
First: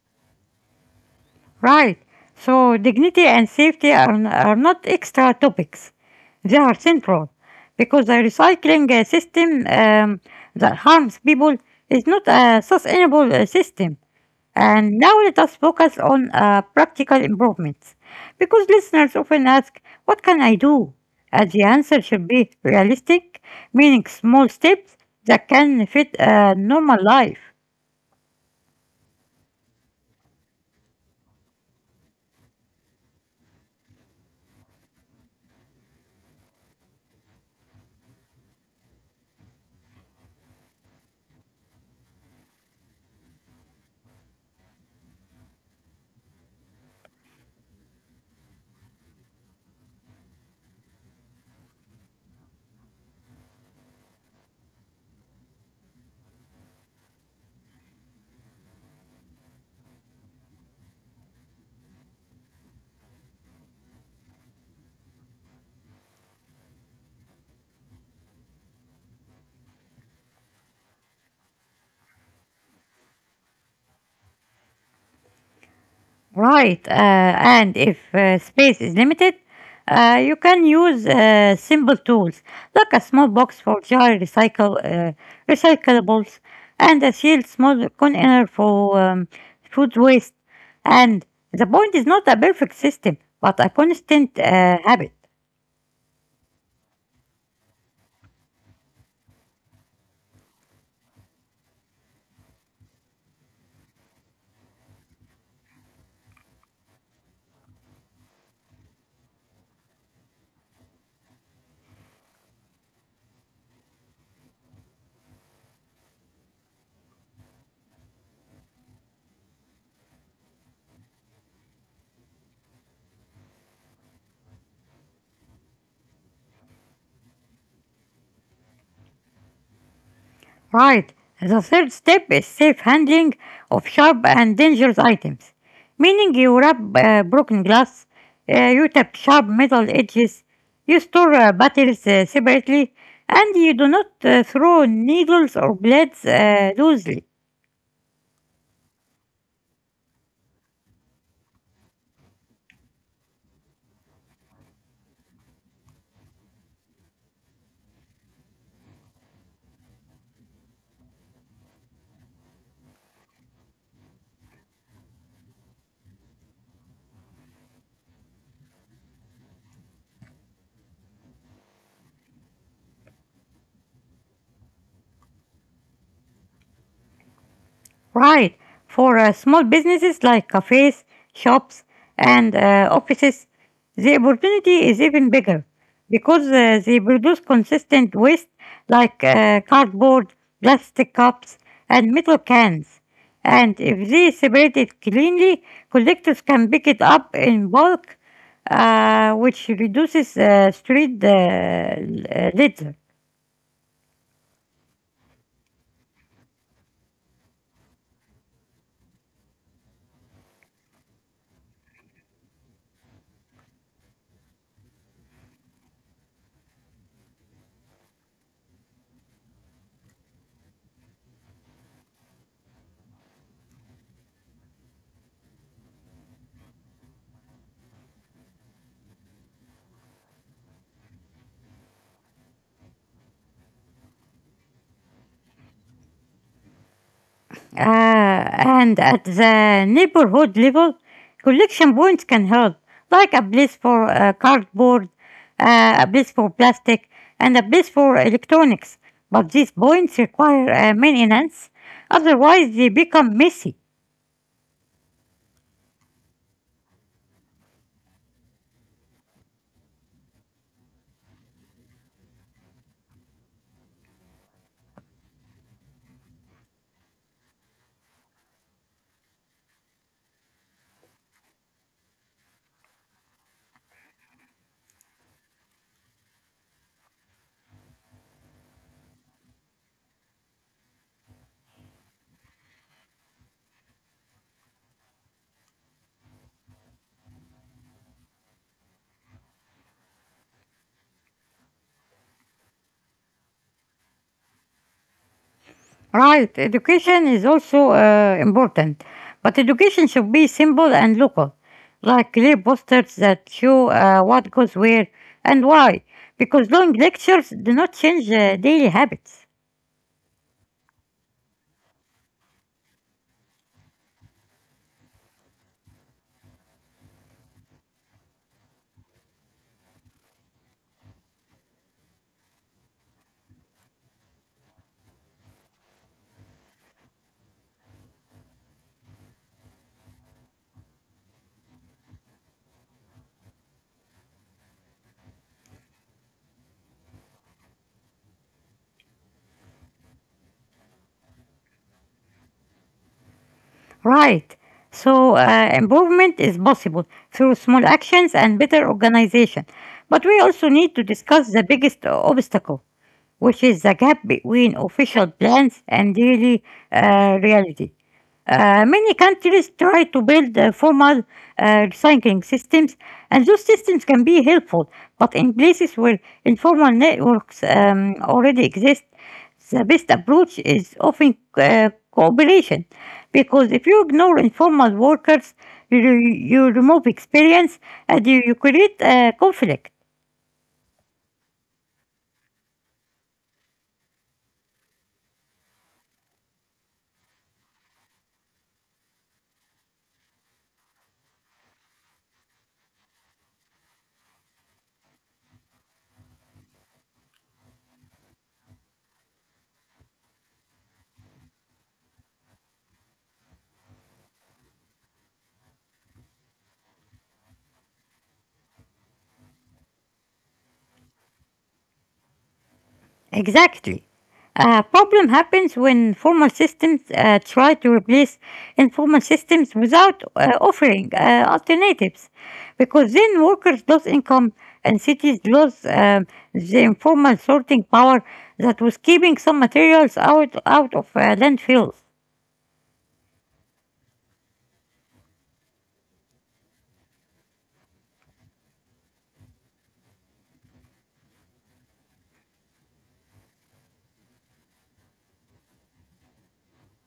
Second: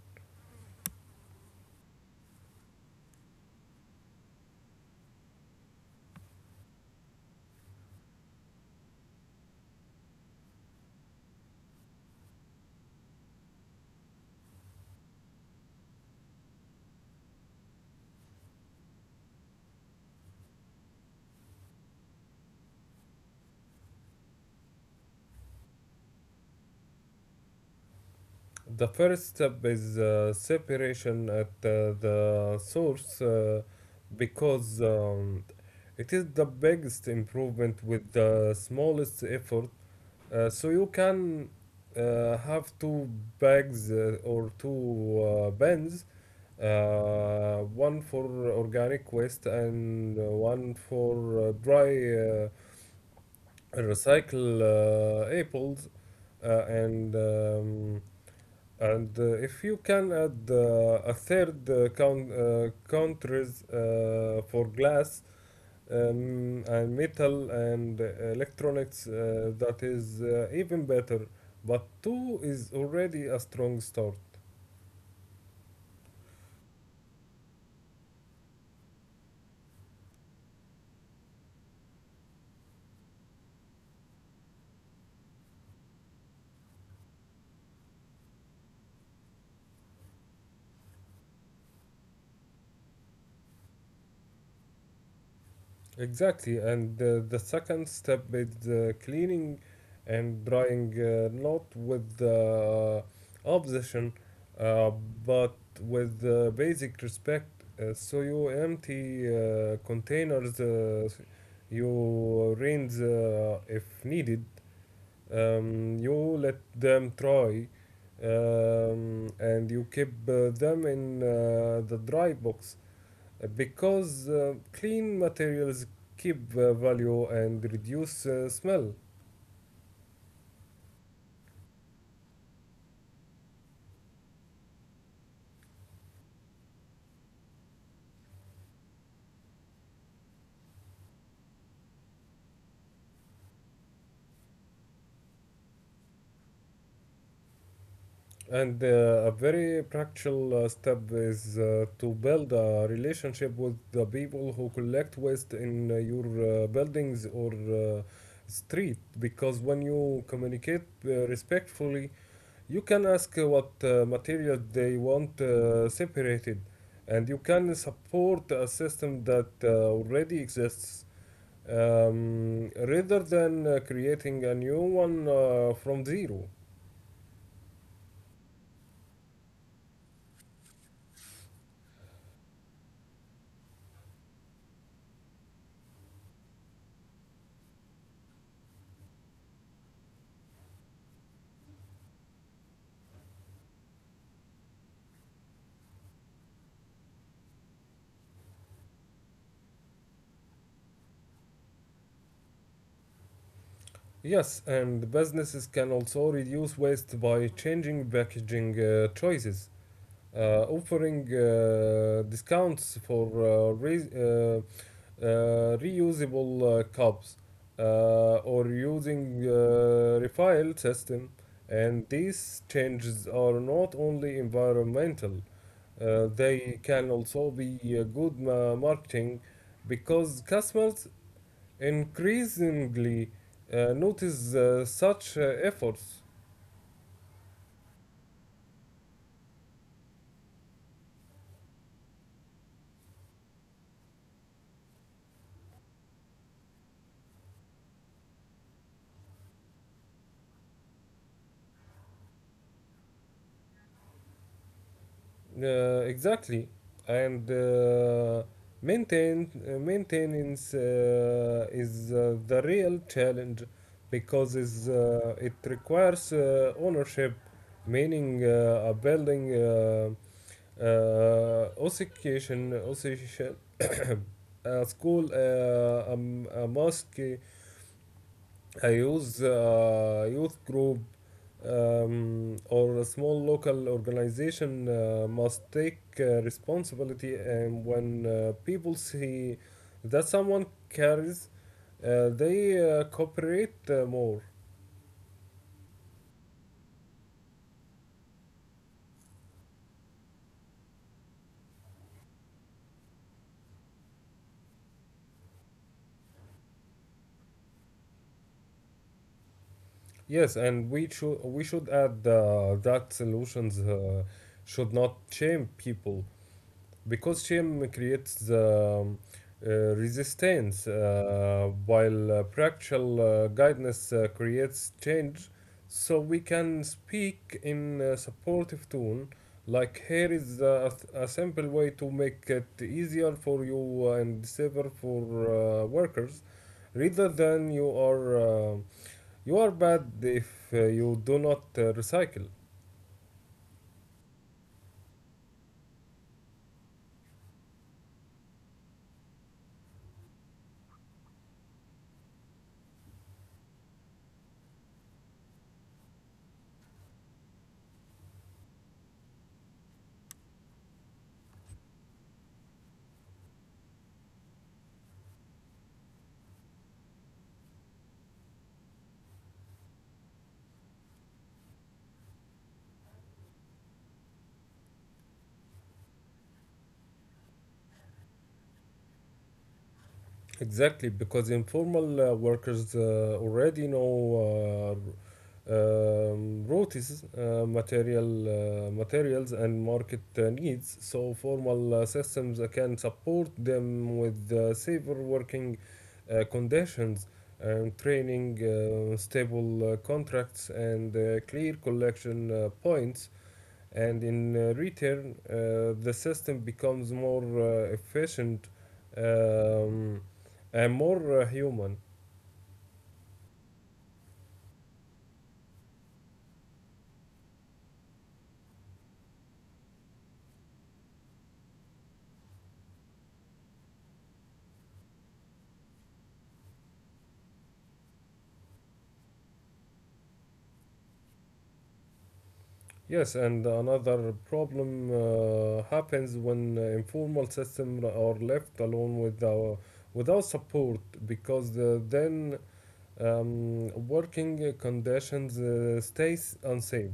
Speaker 1: Right. So dignity and safety are not extra topics; they are central, because the recycling system that harms people is not a sustainable system. And now let us focus on practical improvements. Because listeners often ask, what can I do? The answer should be realistic, meaning small steps that can fit a normal life.
Speaker 2: The first step is separation at the source, because it is the biggest improvement with the smallest effort. So you can have two bags or two pens, one for organic waste and one for dry recycle apples, uh, and um, and if you can add a third countries for glass, and metal and electronics, that is even better, but two is already a strong start.
Speaker 1: Right, and if space is limited, you can use simple tools like a small box for jar recycle recyclables and a sealed small container for food waste. And the point is not a perfect system, but a constant habit.
Speaker 2: Exactly, and the second step is cleaning and drying, not with obsession, uh, but with basic respect. So you empty containers, you rinse if needed, you let them dry, and you keep them in the dry box, because clean materials keep value and reduce smell.
Speaker 1: Right. The third step is safe handling of sharp and dangerous items, meaning you wrap broken glass, you tap sharp metal edges, you store batteries separately, and you do not throw needles or blades loosely.
Speaker 2: And a very practical step is to build a relationship with the people who collect waste in your buildings or street. Because when you communicate respectfully, you can ask what material they want separated, and you can support a system that already exists, rather than creating a new one from zero.
Speaker 1: Right. For small businesses like cafes, shops, and offices, the opportunity is even bigger because they produce consistent waste like cardboard, plastic cups, and metal cans. And if they separate it cleanly, collectors can pick it up in bulk, which reduces street litter.
Speaker 2: Yes, and businesses can also reduce waste by changing packaging choices, offering discounts for reusable cups, or using refill system. And these changes are not only environmental. They can also be good marketing, because customers increasingly notice such efforts.
Speaker 1: And at the neighborhood level, collection points can help, like a place for cardboard, a place for plastic, and a place for electronics. But these points require maintenance; otherwise, they become messy.
Speaker 2: Exactly, and maintain maintenance is the real challenge, because it requires ownership, meaning a building association, school, a mosque, youth group, or a small local organization must take responsibility. And when people see that someone cares, they cooperate more.
Speaker 1: Right, education is also important, but education should be simple and local, like clear posters that show what goes where and why, because long lectures do not change daily habits.
Speaker 2: Yes, and we should add that solutions should not shame people, because shame creates the resistance, while practical guidance creates change. So we can speak in a supportive tone, like, here is a simple way to make it easier for you and safer for workers, rather than you are bad if you do not recycle.
Speaker 1: Right. So improvement is possible through small actions and better organization. But we also need to discuss the biggest obstacle, which is the gap between official plans and daily reality. Many countries try to build formal recycling systems, and those systems can be helpful. But in places where informal networks already exist, the best approach is often cooperation. Because if you ignore informal workers, you remove experience and you create conflict.
Speaker 2: Exactly, because informal workers already know uh, r- routes, materials, and market needs. So formal systems can support them with safer working conditions, and training, stable contracts, and clear collection points, and in return, the system becomes more efficient, um, and more human.
Speaker 1: Exactly. A problem happens when formal systems try to replace informal systems without offering alternatives, because then workers lose income and cities lose the informal sorting power that was keeping some materials out of landfills.
Speaker 2: Yes, and another problem happens when informal systems are left alone without support, because then working conditions stays unsafe,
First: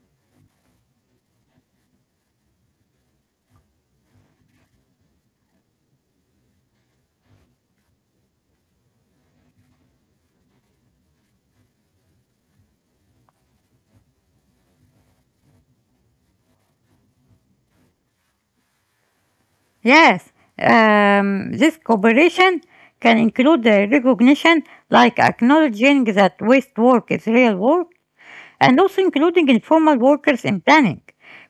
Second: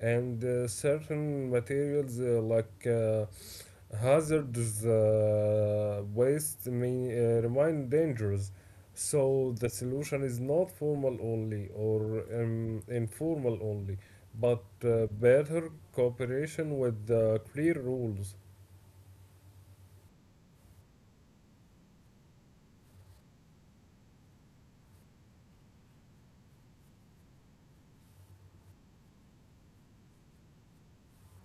Speaker 2: and certain materials like hazards waste may remain dangerous, so the solution is not formal only or informal only, but better cooperation with clear rules.
Speaker 1: Yes, this cooperation can include recognition, like acknowledging that waste work is real work and also including informal workers in planning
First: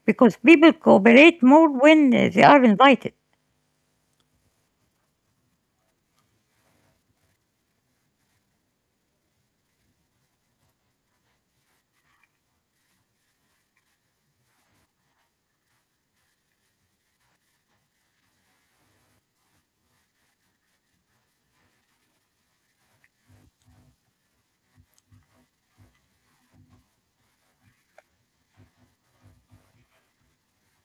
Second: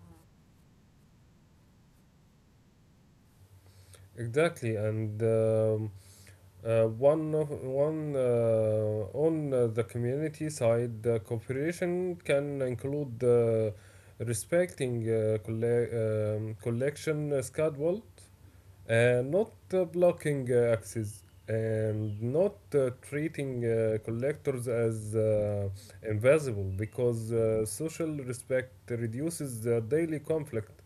Speaker 1: because people cooperate more when they are invited.
Speaker 2: Exactly, and one of, one on the community side, cooperation can include respecting collection schedule. Not blocking access, and not treating collectors as invisible, because social respect reduces the daily conflict.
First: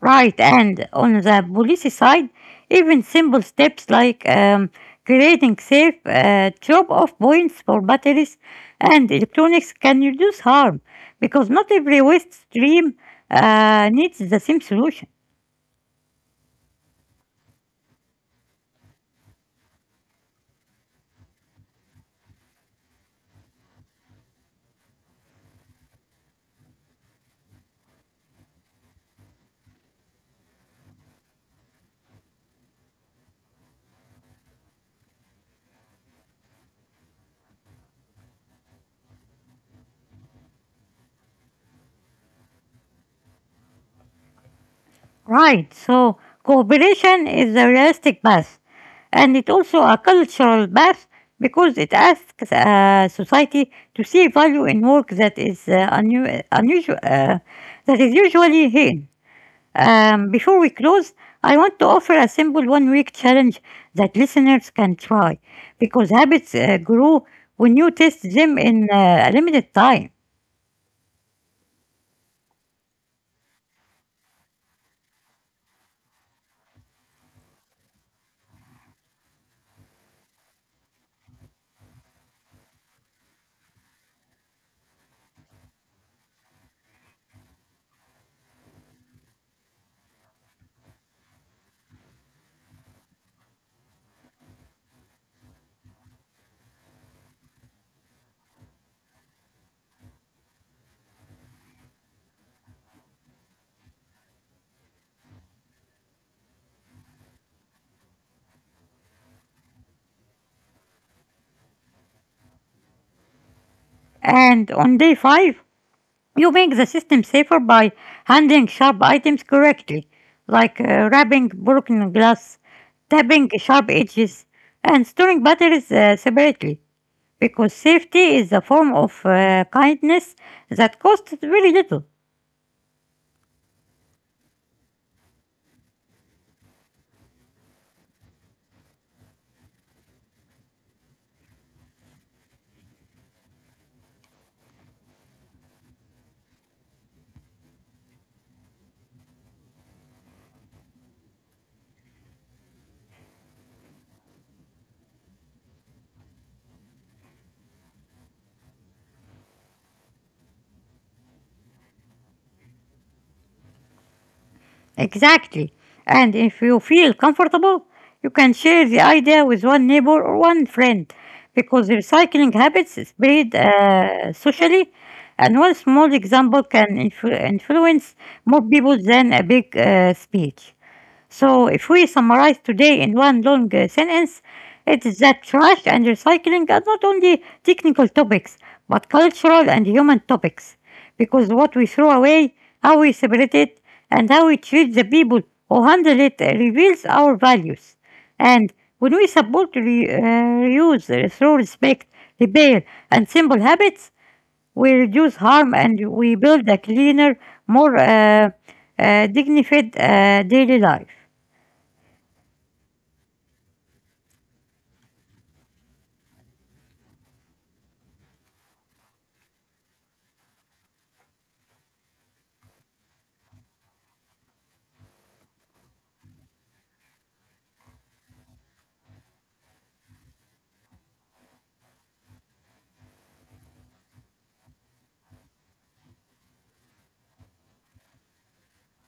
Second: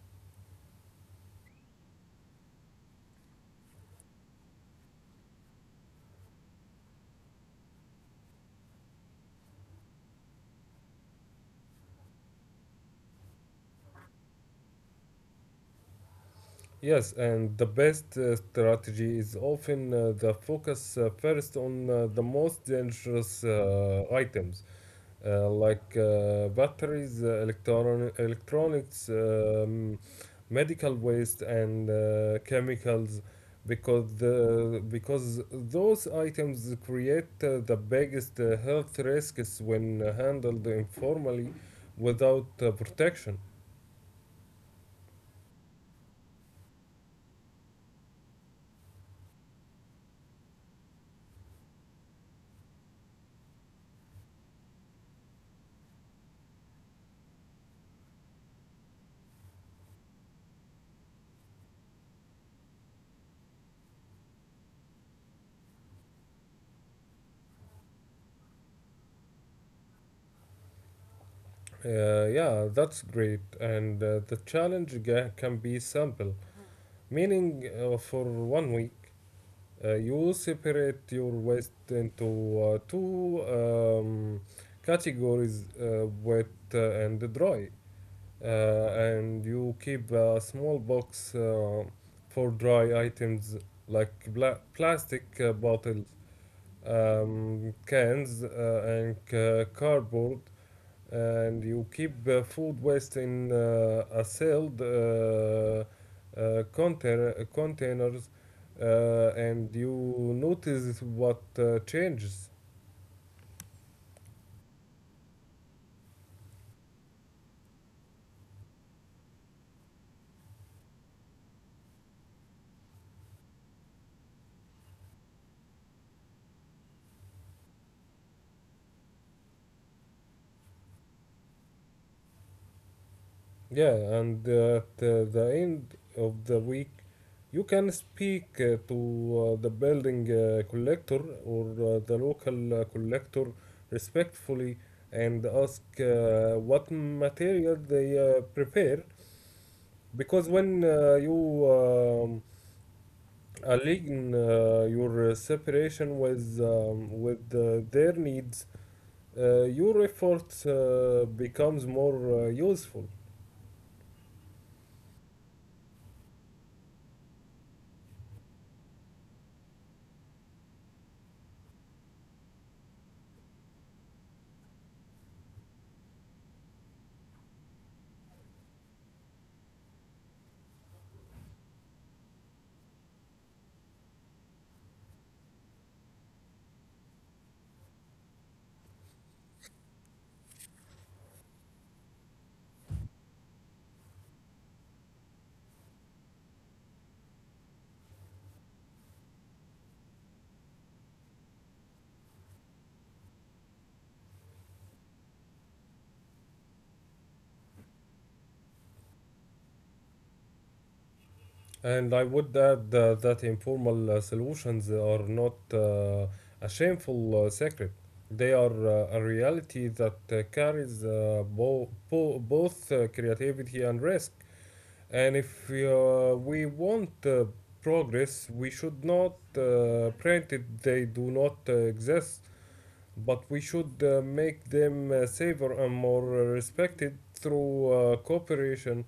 Speaker 1: Right, and on the policy side, even simple steps like creating safe drop off points for batteries and electronics can reduce harm because not every waste stream needs the same solution.
Speaker 2: Yes, and the best strategy is often the focus first on the most dangerous items, like batteries, electronics, medical waste, and chemicals, because those items create the biggest health risks when handled informally without protection.
Speaker 1: Right, so cooperation is a realistic path, and it's also a cultural path because it asks society to see value in work that is unu- unusual, that is usually hidden. Before we close, I want to offer a simple one-week challenge that listeners can try, because habits grow when you test them in a limited time.
Speaker 2: Yeah, that's great. And the challenge can be simple, meaning for one week. You separate your waste into two categories, wet and dry, and you keep a small box for dry items like plastic bottles, cans, and cardboard, and you keep food waste in a sealed containers, and you notice what changes.
Speaker 1: And on day five, you make the system safer by handling sharp items correctly, like wrapping broken glass, tapping sharp edges, and storing batteries separately, because safety is a form of kindness that costs very little.
Speaker 2: Yeah, and at the end of the week you can speak to the building collector, or the local collector, respectfully, and ask what material they prepare, because when you align your separation with their needs, your effort becomes more useful.
Speaker 1: Exactly. And if you feel comfortable, you can share the idea with one neighbor or one friend because recycling habits spread socially, and one small example can influence more people than a big speech. So, if we summarize today in one long sentence, it is that trash and recycling are not only technical topics, but cultural and human topics. Because what we throw away, how we separate it, and how we treat the people who handle it reveals our values. And when we support reuse through respect, repair, and simple habits, we reduce harm and we build a cleaner, more dignified daily life.
Speaker 2: And I would add that informal solutions are not a shameful secret. They are a reality that carries both creativity and risk. And if we want progress, we should not pretend they do not exist. But we should make them safer and more respected through cooperation,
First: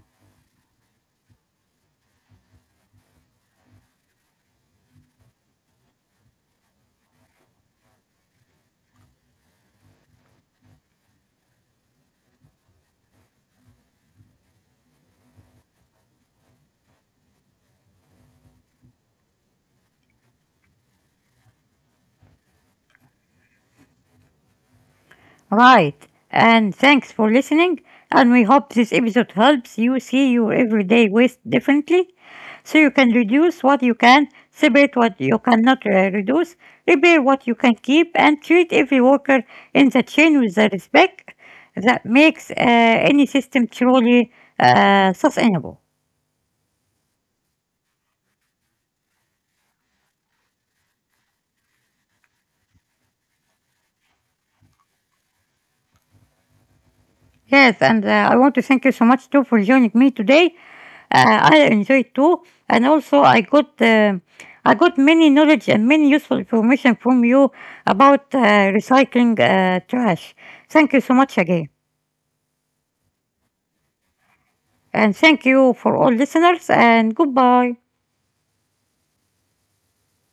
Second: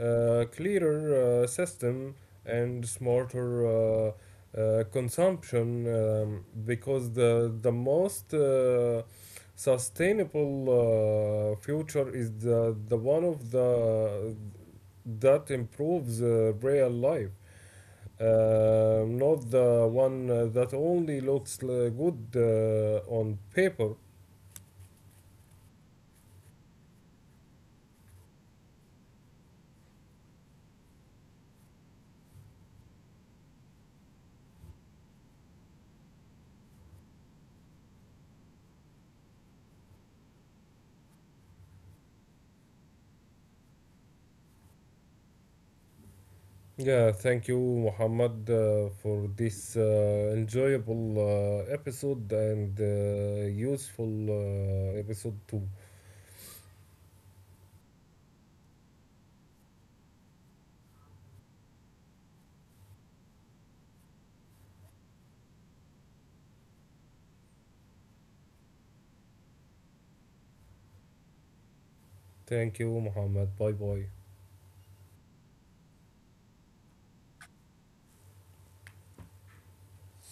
Speaker 2: clearer system, and smarter uh, consumption. Because the most sustainable future is the one of the that improves real life. Not the one that only looks good on paper.
Speaker 1: Right. And thanks for listening. And we hope this episode helps you see your everyday waste differently so you can reduce what you can, separate what you cannot reduce, repair what you can keep, and treat every worker in the chain with the respect that makes any system truly sustainable.
Speaker 2: Yeah, thank you, Muhammad, for this enjoyable episode and useful episode too.
Speaker 1: Yes, and I want to thank you so much too for joining me today. I enjoyed too, and also I got many knowledge and many useful information from you about recycling trash. Thank you so much again,
Speaker 2: Thank you, Muhammad. Bye bye.
Speaker 1: and thank you for all listeners. And goodbye.